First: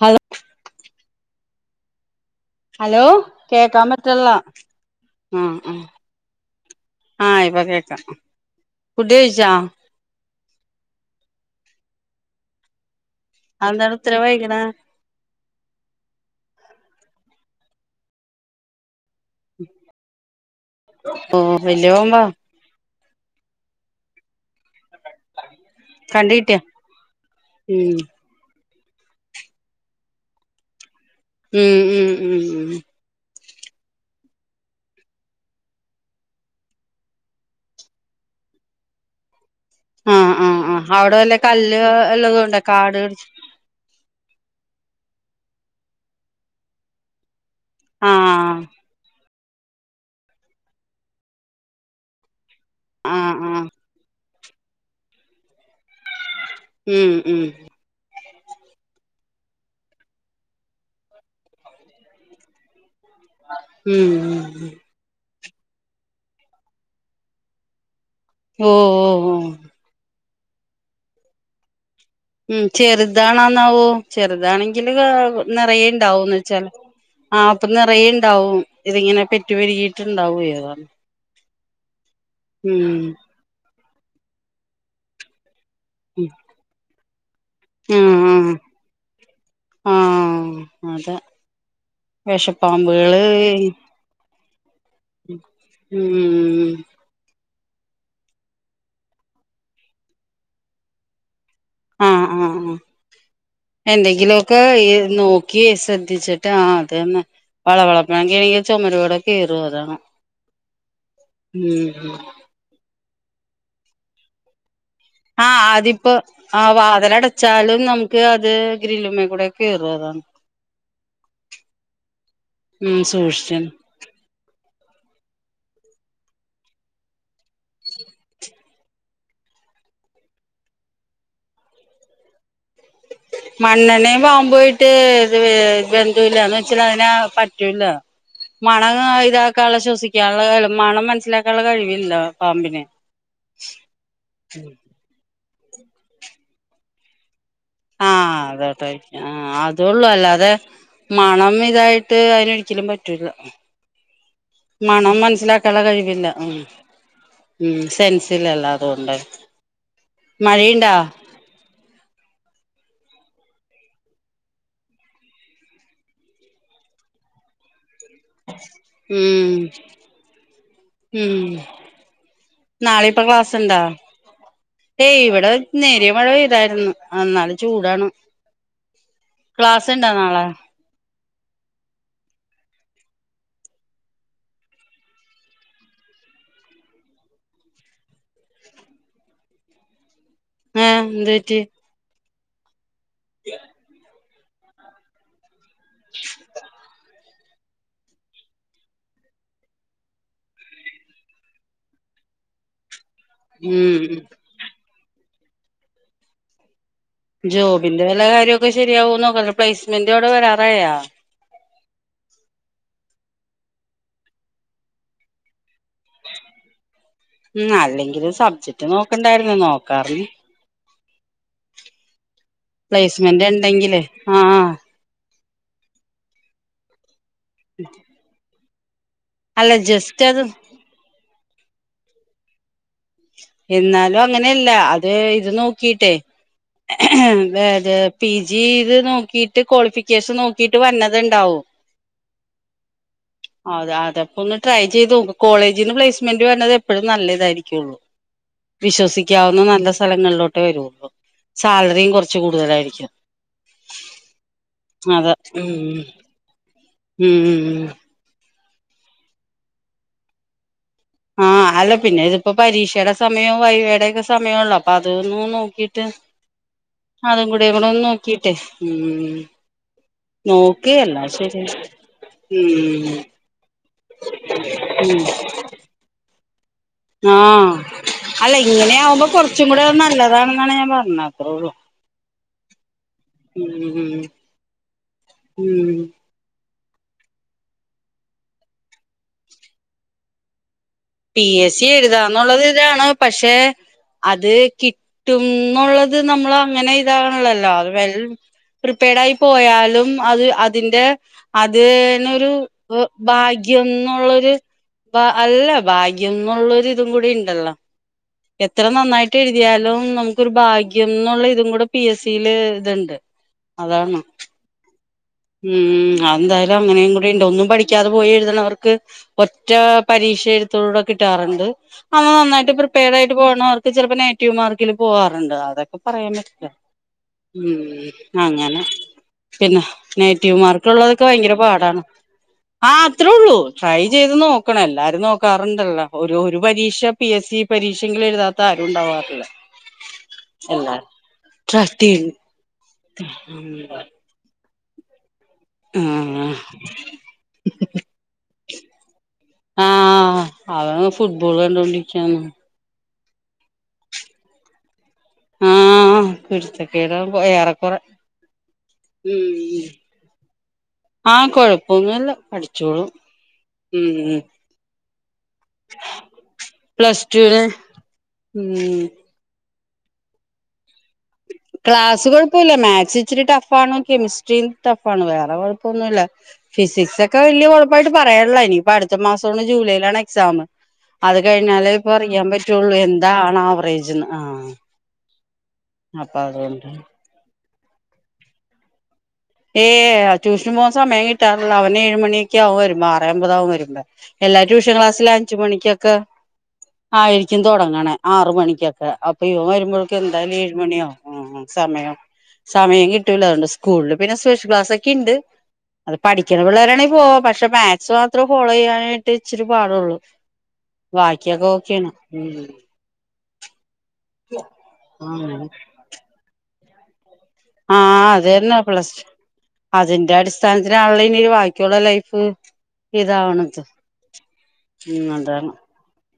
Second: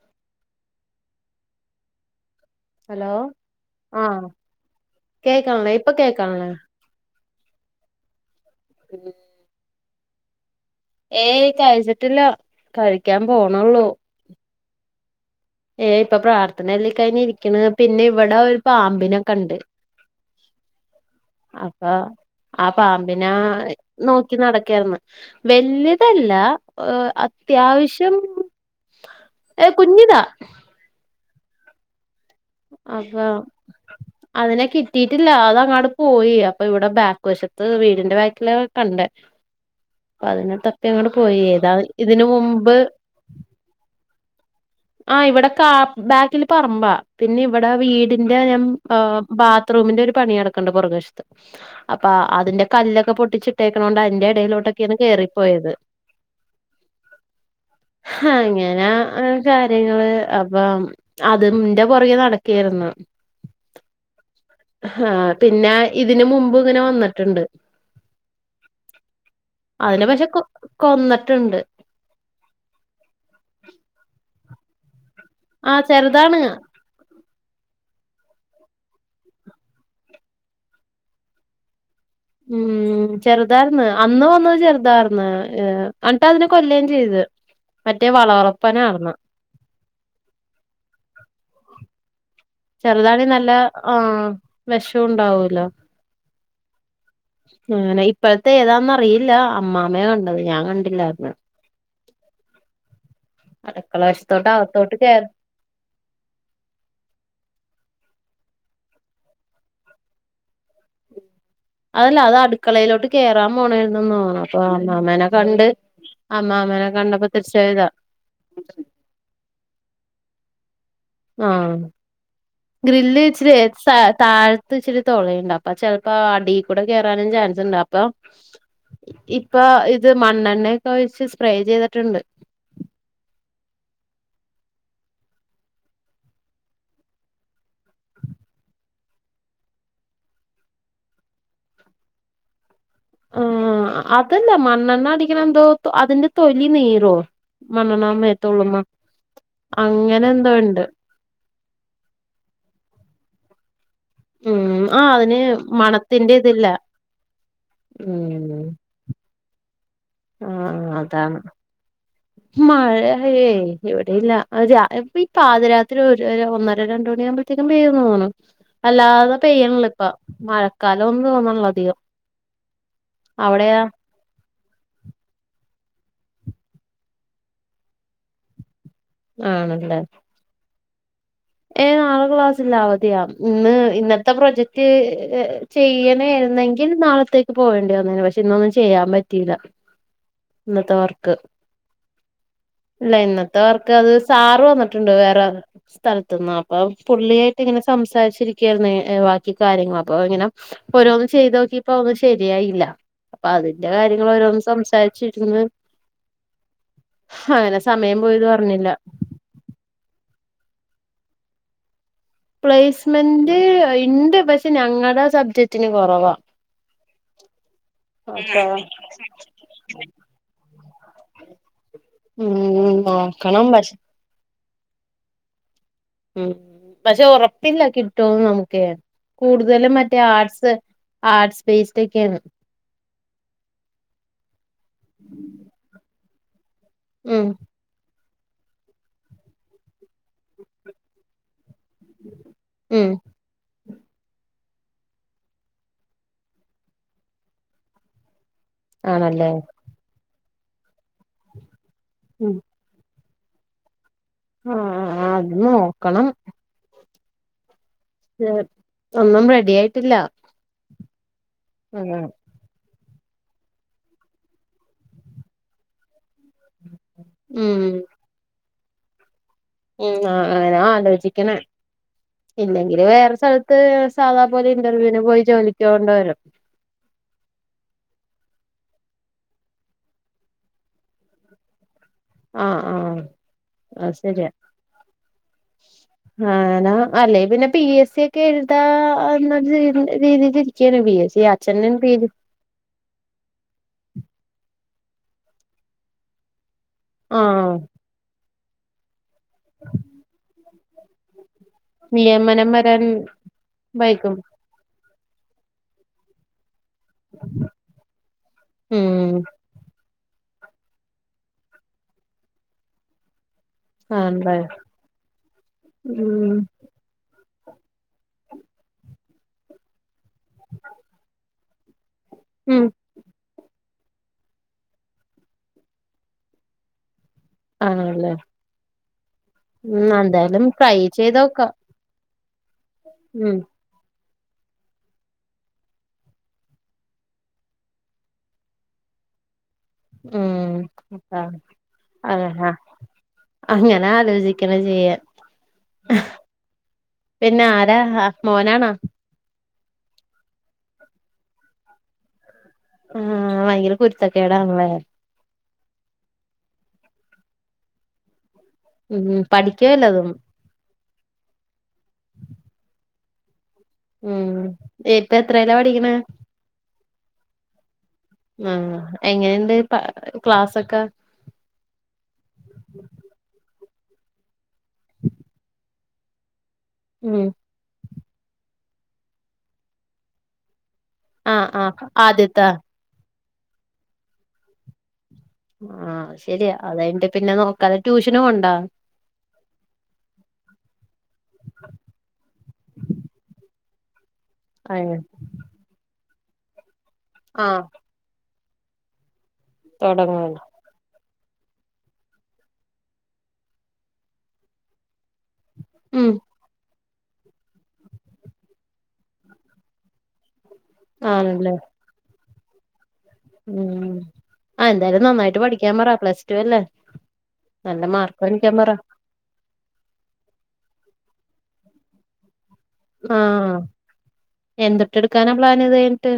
Hello hello കേക്കാൻ ആഹ് പറ്റ്ള്ളാ ആ കേക്കാണില്ലേ ഇപ്പൊ കേക്കാണില്ലേ ആ ആ ഇപ്പ കേക്കാം ഫുഡ് കഴിച്ചാ ഏയ് കഴിച്ച്ട്ടില്ല കഴി അന്തന്താണ് ഇത്ര വൈക്ണെ ഏ ഇപ്പ പ്രാർത്ഥനല്ലേ കഴിഞ് ഇരിക്ക്ണ് പിന്നെ ഇവിടെ ഒരു പാമ്പിനൊ [unintelligible] പിന്നാ നോക്കി നടക് കയ്ര്ന്ന് കണ്ട് വല്ല്യതല്ല കിട്ടിയാ ഹ് ഉം അത്യാവശ്യം ഏ കുഞ്ഞിദാ ഉം ഉം ഉം ഉം അപ്പ അതിനെ കിട്ടിട്ടില്ല അത് അങ്ങാട് പോയി അപ്പ ഇവിടെ ബേക്ക് വശത്ത് വീടിന്റെ ബാക്കില് കണ്ടേ ആഹ് അതിന ആഹ് തപ്പി ആഹ് അങ്ങട് അവിടെ വല്ല പോയി ഏതാ കല്ല് ഇതിന് ഉള്ളത് കൊണ്ടാ മുമ്പ് കാട് പിടിച്ച് ആ ഇവിടെ കാ ബേക്കില് പറമ്പാ പിന്നെ ഇവിടെ വീടിന്റെ ഞ ആഹ് ആ ബാത്റൂമിന്റെ ഒരു പണി നടക്കണ്ട് പുറകശത്ത് അപ്പ അതിന്റെ കല്ലൊക്കെ ആഹ് ആഹ് പൊട്ടിച്ചിട്ടേക്കണോണ്ട് അയ്ന്റെ ഇടയിലോട്ടൊക്കെയാണ് കേറിപ്പോയത് ഉം ഉം ഹങ്ങനാ ആ കാര്യങ്ങള് അപ്പം അതിന്റെ പുറകെ നടക്കേരുന്നു ഹാ ഉം ഉം ഹാ പിന്ന ഇതിന് മുമ്പും ഇങ്ങനെ വന്നിട്ട്ണ്ട് ഓ ഓ ഓ കൊന്നട്ട്ണ്ട് ഉം ചെറുതാണാന്നാവോ ചെറുതാണെങ്കില് കാ പ്പ് ആഹ് നെറയെ ഇണ്ടാവുന്ന് ചെറുതാണ് വെച്ചാല് അപ്പ് നെറയെ ഉണ്ടാവും ഇതിങ്ങനെ പെറ്റു പെര്കിട്ടുണ്ടാവും ഏ അതാണ് ഉം ചെറുതായിർന്ന് അന്ന് വന്നത് ചെറുതാർന്ന് അന്ന്ട്ട് അതിനെ കൊല്ലേ ചെയ്ത് ഉം മറ്റേ ഉം വളവളപ്പനാർന്ന് ആ ആ ആ അതെ ചെറുതാണി നല്ല വെഷപ്പാമ്പ്കളേയ് ആഹ് വെഷം ഉം ഉണ്ടാവൂലോ ഉം അങ്ങനെ ഇപ്പഴത്തെ ഏതാന്നറിയില്ല അമ്മാമ്മയാ കണ്ടത് ഞാൻ കണ്ടില്ലാർന്നു ആ ആ ആ അടുക്കള വശത്തോട്ട് എന്തെങ്കിലൊക്കെ ഇ അകത്തോട്ട് കേ നോക്കി ശ്രദ്ധിച്ചിട്ട് ആ അത് തന്നെ വള വളപ്പങ്കനാണെങ്കി അയ്യോ ചൊമര് കൂടെ കേറും അതാണ് ഉം അതല്ല അത് അട്ക്കളയിലോട്ട് കേറാൻ പോണെണെന്ന് തോന്ന്ണ് അപ്പം ആ അതിപ്പോ ആ കണ്ടപ്പോ വാതലടച്ചാലും തിരിച്ചെഴുതാ നമുക്ക് അത് ഗ്രില്ലിമ്മേ കൂടെ കേറും അതാണ് ആ ഉം ഗ്രില്ല് ഇച്ചിരി സൂക്ഷിച്ച് താഴത്ത് ഇച്ചിരി തൊളയുണ്ട് അപ്പൊ ചെൽപ്പോ അടി കൂടെ കേറാനും ചാൻസ് ഉണ്ട് അപ്പൊ ഇപ്പ ഇത് മണ്ണെണ്ണൊക്കെ ഒയിച്ച് സ്പ്രേ ചെയ്തിട്ടുണ്ട്. മണ്ണെണ്ണയും പാമ്പുവായിട്ട് ഇത് ബന്ധൊയില്ല ന്ന് വെച്ചാല് അതിനെ പറ്റൂല്ല മണം ഇതാക്കാള്ള ശ്വസിക്കാള്ള മണം മനസ്സിലാക്കാള്ള കഴിവില്ല പാമ്പിന് ആഹ് അതല്ല മണ്ണണ്ണ അടിക്കണം അതിന്റെ തൊലി നീറോ മണ്ണെണ്ണ ആഹ മേത്തോള്ളുമ്മ അതോട്ടായിരിക്കും ആ അതൊള്ളൂ അങ്ങനെ അല്ലാതെ എന്തോ ഉണ്ട് മണം ഇതായിട്ട് അതിനൊരിക്കലും പറ്റൂല ഉം ആ മണം അതിന് മനസ്സിലാക്കാള്ള കഴിവില്ല മണത്തിന്റെ ഉം ഇതില്ല ഉം ഉം സെൻസില്ലല്ല അതുകൊണ്ട് മഴയിണ്ടാ മഴ ഏ ഇവിടെയില്ല ഇപ്പം ഈ പാതി രാത്രി ഒരു ഒന്നര രണ്ടു മണി ആവുമ്പഴത്തേക്ക് പെയ്യു തോന്നണു അല്ലാതെ ഉം പെയ്യണില്ല ഇപ്പം മഴക്കാലം ആന്നു ഉം തോന്നുന്നില്ല അതികം നാളെ ഇപ്പ ക്ലാസ് ഇണ്ടാ അവിടെയോ ഏയ് ഇവിടെ നേരിയ മഴ പെയ്താരുന്ന് അന്നാലും ചൂടാണ്. ആണല്ലേ ക്ലാസ്സുണ്ടോ നാളെ ഏ നാളെ ക്ലാസ്സില്ല അവധിയാ ഇന്ന് ഇന്നത്തെ പ്രൊജക്റ്റ്‌ ചെയ്യണേ ആയിരുന്നെങ്കിൽ നാളത്തേക്ക് പോകേണ്ടി വന്നേനെ ഇന്നൊന്നും ചെയ്യാൻ പറ്റിയില്ല ഇന്നത്തെ ഏഹ് എന്ത് വർക്ക്‌ പറ്റി അല്ല ഇന്നത്തെ വർക്ക്‌ അത് സാറ് വന്നിട്ടുണ്ട് വേറെ സ്ഥലത്ത്ന്നാ അപ്പം പുള്ളിയായിട്ട് ഇങ്ങനെ സംസാരിച്ച് ഇരിക്കെ ആരുന്നേ ബാക്കി കാര്യങ്ങൾ അപ്പം ഇങ്ങനെ ഓരോന്ന് ചെയ്ത് നോക്കിയപ്പം ഒന്നും ശെരി ആയില്ല അപ്പം അതിന്റെ ഉം കാര്യങ്ങൾ ഓരോന്ന് സംസാരി ച്ചിരുന്ന് ജോബിന്റെ വെല്ല കാര്യോം ഒക്കെ ശെരിയാവോന്ന് നോക്ക് പ്ലേസ്മെന്റ് അത് വേറെയാ പ്ലേസ്മെന്റ് ഇണ്ട് പക്ഷെ ഞങ്ങടെ സബ്ജെക് ഉം അല്ലെങ്കിലും അപ്പൊ സബ്ജെക്ട് നോക്കേണ്ടാരുന്നേ നോക്കാറീ ഉം പ്ലേസ്മെന്റ് നോക്കണം പക്ഷെ ഇണ്ടെങ്കിലേ ആഹ് ആ ഉം പക്ഷെ ഒറപ്പില്ല കിട്ടുവോന്ന് നമു കെയാൻ അല്ല കൂടുതലും മറ്റേ ജസ്റ്റ് അത് ആർട്സ് ആർട്സ് [unintelligible] എന്നാലും അങ്ങനെ അല്ല അത് ഇത് നോക്കിയിട്ടേ ഉം [unintelligible] പി ജി ഇത് നോക്കിയിട്ട് ക്വാളിഫി ഫിക്കേഷൻ നോക്കിയിട്ട് വരുന്നത് ഉണ്ടാവും ഉം അത് അതപ്പം ട്രൈ ചെയ്ത് നോക്ക് കോളേജീന്ന് പ്ലേസ്മെന്റ് വരുന്നത് എപ്പഴും നല്ലത് ആയിരിക്കുവേ ഒള്ളു ആണല്ലേ വിശ്വസിക്കാവുന്ന നല്ല സ്ഥലങ്ങളിലോ ണ്ടിവരുവോ അപ്പം സാലറിയും കുറച്ച് ഉം കൂടുതലായിരിക്കും ആഹ് ആ അതെ അത് നോക്കണം ഉം ഉം ഉം ഉം ഒന്നും റെഡി ആയിട്ടില്ല ആ അല്ല പിന്നെ ഉം ഇതിപ്പോ പരീക്ഷയുടെ സമയം വൈവേടയൊക്കെ സമയമള്ളോ അപ്പൊ അതൊന്നന്ന് നോക്കിട്ട് അതും കൂടെ ഉം ഇവിടെ ഒന്ന് നോക്കിട്ടെ ഉം ഉം ആ അങ്ങനെ നോക്ക് എല്ലാം ആലോചിക്കണേ ശരിയാ ഇല്ലെങ്കില് ഉം വേറെ സ്ഥലത്ത് സാദാ പോലെ ഇന്റർവ്യൂവിന് ഉം പോയി ജോലിക്ക കൊണ്ട വരും ആ അല്ല ഇങ്ങനെ ആകുമ്പോ കുറച്ചും കൂടെത് നല്ലതാണെന്നാണ് ഞാൻ പറഞ്ഞത്ത്രേ ഉള്ളു ആ ആ ഉം ഉം ന അല്ലെ പിന്നെ പി എസ് സി ഒക്കെ എഴുതാ എന്ന രീതിൽ പി എസ് സി എഴുതാന്നുള്ളത് ഇതാണ് പക്ഷെ അത് കിട്ടുംന്നുള്ളത് നമ്മളെ അങ്ങനെ ആഹ് ഇതാകണല്ലോ അത് വ പ്രിപേടായി പോയാലും അത് അത് അതിന്റെ അത് നൊരു നിയമനം വരാൻ ഭാഗ്യം വൈകും ന്നുള്ളൊരു വ അല്ല ഭാഗ്യം ന്നുള്ളൊരു തുകൂടി ഉണ്ടല്ലോ എത്ര ഉം നന്നായിട്ട് എഴുതിയാലും നമുക്ക് ഒരു ഭാഗ്യം എന്നുള്ള ഇതും കൂടെ പി എസ് സിയില് ഇത്ണ്ട് ആഹ് ണ്ട ഉം അതെന്തായാലും അങ്ങനെയും കൂടി ഉണ്ടോ ഒന്നും പഠിക്കാതെ പോയി എഴുതുന്നവർക്ക് ഒറ്റ പരീക്ഷ എഴുത്തൂടെ കിട്ടാറുണ്ട് അവ നന്നായിട്ട് ഉം പ്രിപ്പേർഡ് ആയിട്ട് പോകുന്നവർക്ക് ചിലപ്പോ നേറ്റീവ് മാർക്കിലും പോവാാറുണ്ട് അതൊക്കെ പറയാൻ പറ്റില്ല ഉം ആണല്ലേ ഉം ആങ്ങനെ പിന്ന ഉം നെറ്റീവ് എന്തായാലും മാർക്ക ട്രൈ ഉള്ളതൊക്കെ ഭയങ്കര ചെയ്തോക്കാം പാടാണ് ആഹ് അത്രുള്ളൂ ഉം ട്രൈ ചെയ്ത് നോക്കണ എല്ലാരും നോക്കാറുണ്ടല്ലോ ഒരു ഒരു പരീക്ഷ പി എസ് സി പരീക്ഷെങ്കിലും എഴുതാത്ത ആരും ഉണ്ടവാറില്ല ഉം ട്രൈ ചെയ്യും അത അങ്ങനെ ആലോചി ക്കനെ ചെയ്യാ പിന്നെ ആരാ അ മോനാണോ അ ആഹ് അവൻ ഫുട്ബോള് കണ്ടോൊണ്ടിരിക്കാണ് ആ ഭയങ്കര കുരുത്തക്കെേടാണ്ലേ ആഹ് കുരുത്തക്കെടാ ഏറെക്കുറെ ഉം പഠിക്കോ വല്ലതും ആഹ് കൊഴപ്പൊന്നുല്ല പഠിച്ചോളും ഉം എട്ട് ഇപ്പ എത്രേലാ പഠിക്ക്ണെ പ്ലസ് ടുന് ആഹ് ഉം എങ്ങനണ്ട് പാ ക്ലാസ്സൊക്കെ ക്ലാസ്സ് കുഴപ്പുല്ല മാക്സ് ഇച്ചിരി ട്ട ഫാണോ കെമിസ്റ്റ്രീ ടാഫാണ് വേറെ കൊയ് കൊന്നുല്ല. ഫിസിക്സ് ഒക്കെ ഉം വല്യയ കൊഴപ്പായിട്ട് പറയണ്ല്ല ഇനി പ്പ അടുത്ത മാസോണ് ജൂലൈയിലാണ് എക്സാമ് അത് ആ ആ കഴിഞ്ഞാലേ ഇപ്പറിയാൻ ആദ്യത്താ പറ്റൊള്ളൂ എൻ താണാ ആവറേജ് ആഹ്. ആഹ് അപ്പൊ ശരി അതുകൊണ്ട് അതായിണ്ട് പിന്നെ നോ കാല ട്യൂഷന് പോവ്ണ്ടാ? ഏഹ് ട്യൂഷൻ പോകാൻ സമയം കിട്ടാറില്ല അവന് ഏഴുമണിയൊക്കാവുരുമ്പോ ആറെ അമ്പതാവും വരുമ്പോ. എല്ലാ ട്യൂഷൻ ക്ലാസ്സില് അഞ്ചു മണിക്കൊക്കെ ആയിരിക്കും ആ തുടങ്ങണേ ആറ് മണി ക്കെക്കെ അപ്പ് അപ്പയുവം വരുമ്പോഴേക്കും എന്താലും തൊടങ്ങുള്ളൂ ഏഴ് മണിയാ ഉം സമയം സമയം കിട്ടൂല അതുകൊണ്ട് സ്കൂളില് പിന്നെ സ്പെഷ്യൽ ക്ലാസ്സൊക്കിണ്ട്. അത് ഉം പഠിക്കണ പിള്ളേരാണെ പോ പക്ഷെ മാത്‍സ് മാത്രേ ഫോളോ ചെയ്യാനായിട്ട് ഇച്ചിരി പാടുള്ളൂ. ബാക്കിയൊക്കെ ആണല്ലേ ഓക്കേയാണ് ഉം ഉം ആ എന്തായാലും നന്നായിട്ട് പഠിക്കാൻ പറ പ്ലസ്ടുവല്ലെ ആ അതേന്നെ പ്ലസ് അതിന്റെ അടിസ്ഥാനത്തിലാണല്ലോ ഇനി ബാക്കിയുള്ള ലൈഫ് ഇതാണത് എന്തുട്ടെടുക്കാനാ പ്ലാന് ഇതുകഴിഞ്ഞിട്ട്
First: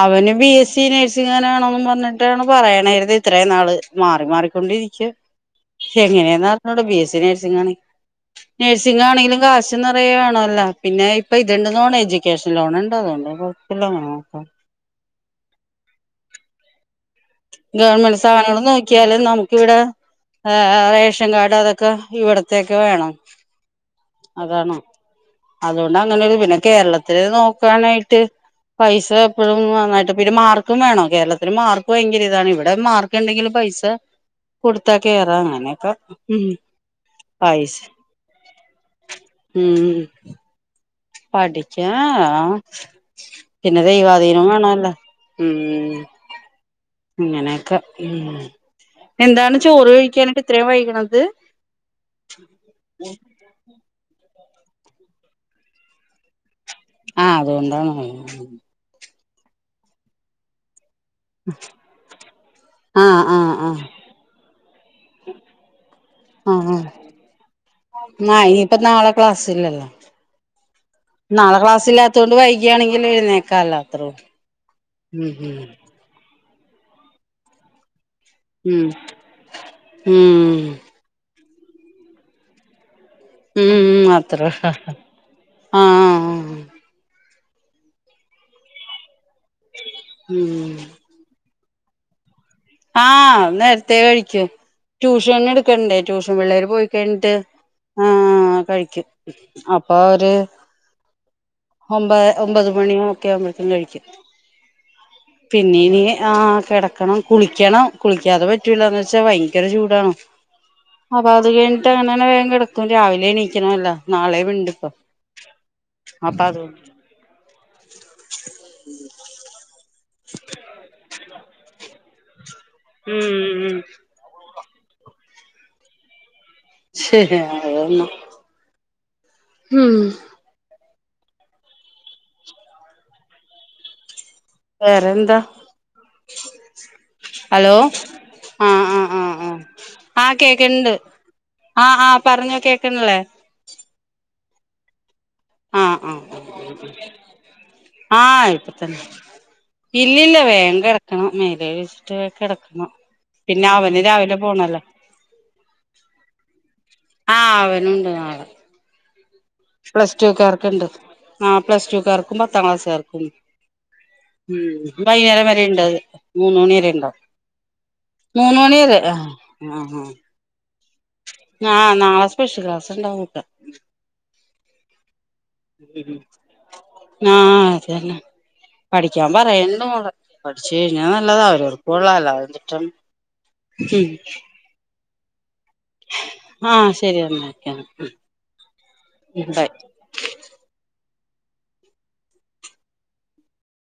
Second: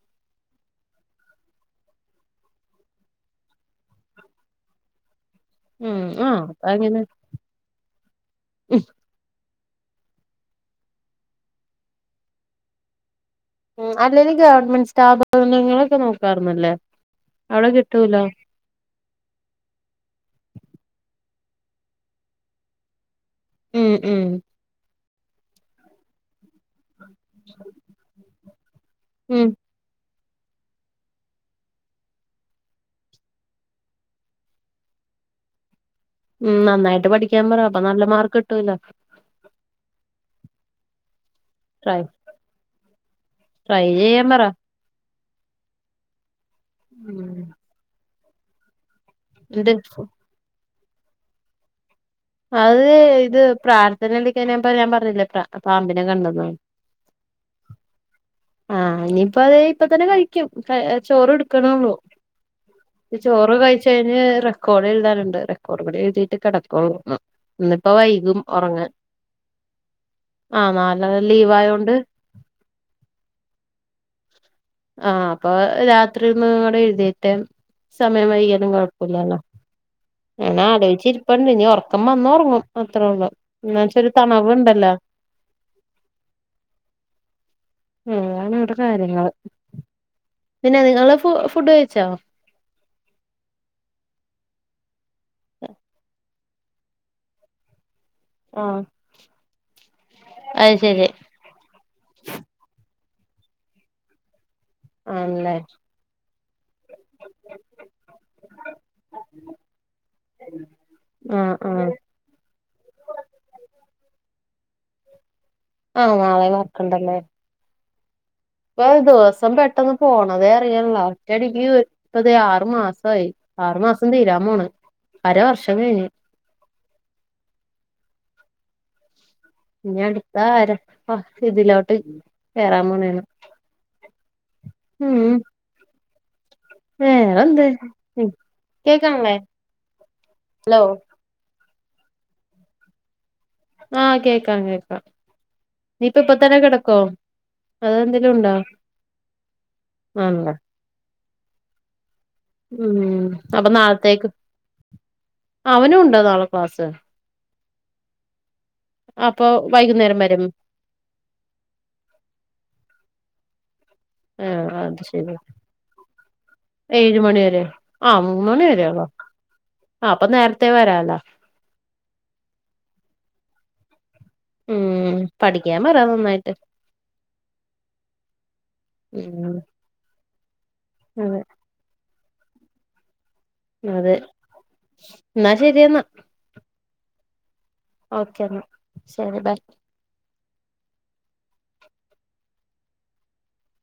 അവന് ബിഎസ്സി നഴ്‌സിങ്ങന്നെ വേണോന്നും പറഞ്ഞിട്ടാണ് പറയണേത് ഇത്രേം നാള് മാറി മാറി കൊണ്ടിരിക്കും ഉം ആഹ് അപ്പ എങ്ങനെയാന്നറിഞ്ഞൂടാ അങ്ങനെ ബിഎസ്സി നേഴ്‌സിങ്ങാണ് നേഴ്സിങ്ങാണേലും കാശ് [unintelligible] പിന്നെ ഇപ്പൊ ഇത് ഉണ്ടെന്ന് തോന്നണ് എഡ്യൂക്കേഷൻ ലോൺ ഉണ്ട് അതുകൊണ്ടാണ്‌ ഉം അല്ലേലും ഗവണ്മെന്റ് സ് [unintelligible] നോക്കാർന്നില്ലേ ഗവണ്മെന്റ് സ്ഥാപനങ്ങള് നോ- നമുക്കിവിടെ ആഹ് റേഷൻ കാർഡ് അതൊക്ക ഇവിടുത്തെ ഒക്കെ വേണം മ്മ് മ്മ് അതുകൊണ്ടാ അങ്ങനെ ഒരു കേരളത്തില് നോക്കാനായിട്ട് പൈസ ഉം എപ്പഴും നന്നായിട്ട് പിന്നെ മാർക്കും വേണം കേരളത്തില് മാർക്ക്‌ ഭയങ്കര ഇതാണ് ഇവിടെ മാർക്കിണ്ടെങ്കിലും പൈസ കൊടുത്താ കേറാം അങ്ങനെക്കെ മ്മ് നന്നായിട്ട് പഠിക്കാൻ പറ അപ്പൊ നല്ല മാർക്ക്‌ കിട്ടുവല്ലോ പഠിക്കാൻ ആഹ് പിന്നെ ട്രൈ ചെയ്യാൻ പറ ദൈവാധീനവും വേണോല്ല മ്മ് ഉം ഇങ്ങനെക്കെ മ്മ് എന്താണ് ഇത് ചോറ് കഴിക്കാനായിട്ട് ഇത്രേം വൈകു - അത് അത് ഇത് പ്രാർത്ഥനേൽ ഇരുന്നപ്പോ ഞാൻ പറഞ്ഞില്ലേ പാമ്പിനെ കണ്ടെന്ന് ആഹ് അതുകൊണ്ടാണ് ദേ ഇപ്പൊ തന്നെ കഴിക്കും ചോറ് കൊടുക്കണേ ഉള്ളു ആഹ് ആഹ് ചോറൊക്കെ ആഹ് കഴിച്ച് കഴിഞ്ഞ് കൊറേ എഴുതാനുണ്ട് റെക്കോർഡ് കൂടി എഴുതട്ടെ ആഹ് ആഹ് കിടക്കൂള്ളു ആഹ് ഇനിയിപ്പോ നാളെ ക്ലാസ്സില്ലല്ലോ ആ നാളെ ലീവ് നാളെ ആയോണ്ട് ക്ലാസ്സില്ലാത്ത കൊണ്ട് വൈകി ആണേലും എഴുനേൽക്കാല്ലോ അത്രേ ഉള്ളു ആഹ അപ്പൊ രാത്രി അവിടെ എഴുതിട്ട സമയം വൈകാലും ഉം കുഴപ്പില്ലല്ലോ ഉം ന ആലോചിച്ചി പണ്ട് നനി ഉറക്ക വന്നന്ന് ഉറങ്ങും അത്രേ ഉള്ളൂ എന്ന് വെച്ചാ ഉം ഒരു അത്ര ഉള്ളു തണവുണ്ടല്ലോ ആ ഏ ആണ് ഇവിടെ കാര്യങ്ങൾ ഉം പിന്നെ നിങ്ങളെ ഫുഡ്‌ കഴിച്ചോ ആഹ നത്തെേ കഴിക്കു ട്യൂഷൻ എടുക്കണ്ടേട്യൂഷൻ പിള്ളേര് പോയിക്കിണ്ട് ആ ആ കഴിക്കും അപ്പൊ ഒരു അത് ശരി ഒമ്പ ഒമ്പത് മണിയോ ക്യാവുമ്പോത്തിനും കഴിക്കും ആണല്ലേ പിന്നീനി ആ കിടക്കണം കുളിക്ക്യണംകുളിക്കാതെ പറ്റൂല്ല ന്ന് വച്ചാ ഭയങ്കര ചൂടാണ് അപ്പൊ ആ അത് ആ കഴിഞ്ഞിട്ട് അന്നനെ വേം കെടക്കും രാവിലെണീ ല്ല നാളെ വിണ്ടിപ്പം ആഹ് നാളെം വർക് ഇണ്ടല്ലേ ഇപ്പ ദിവസം പെട്ടെന്ന് പോണതേ അറിയ്ണ്ല്ലാ ഒറ്റടിക്ക് ഇപ്പതേ ആ റു മാസയി ഉം ഉം ആറു മാസം തീരാൻ പോണ് അര വർഷം കഴിഞ്ഞ് ശരി അതന്നെ ഇഞ് അടുത്താര അഹ് ഇതിലോട്ട് കേറാൻ പോണേണ് വേറെന്താ വേറന്ത് ഹലോ ഉം ആ ആ ആ കേകണില്ലെ ആ ഹലോ ആഹ് ആഹ് പറഞ്ഞോ കേക്ണല്ലേ ആഹ് കേക്കാം കേക്കാം ആഹ് നീ ഇപ്പ ആഹ് ഇപ്പ തന്നെ കിടക്കോ അതോ എന്തേലും ആഹ് ഉണ്ടോ ഇപ്പ തന്നെ ഇല്ലില്ല ആണല്ലേ വേങ്ക ടക്കണം മേ [unintelligible] ഉം അപ്പൊ നാളത്തേക്ക് രാവിലെ പോണല്ലോ അവനും ഉണ്ടോ നാള ക്ലാസ് ആഹ് അവനുണ്ട് നാളെ അപ്പൊ പ്ലസ് വൈകുന്നേരം ടു വരും കാർക്ക്ണ്ട് ആഹ് പ്ലസ്ടു ക്കാർക്കും പത്താം ക്ലാസ്സാർക്കും ആഹ് ഊം അത് ശരി വൈകുന്നേരം വരെ ഉണ്ട് മൂന്നു മണി ഏഴ് ഉണ്ടാവും മണി വരെ ആഹ് മൂന്ന് മണി വരെ വരെയൊള്ളോ ആ ആ ആഹ് അപ്പൊ നേരത്തെ വരാല്ലോ നാളെ സ്പെഷ്യൽ ഇണ്ടാവും [unintelligible] ഉം പഠിക്കാൻ പറ ഉം നന്നായിട്ട് ആ അത് തന്നെ പഠിക്കാൻ ഉം പറയ്ണ്ട് മോള് പഠിച്ചു കഴിഞ്ഞാൽ അതെ നല്ലതാ അവരവർക്ക് കൊള്ളാം അല്ലാ [unintelligible] അതെ എന്നാ ശെരി എന്നാ ശെരി എന്നാ ഓക്കെ ഓക്കേ എന്നാ ശെരി ബൈ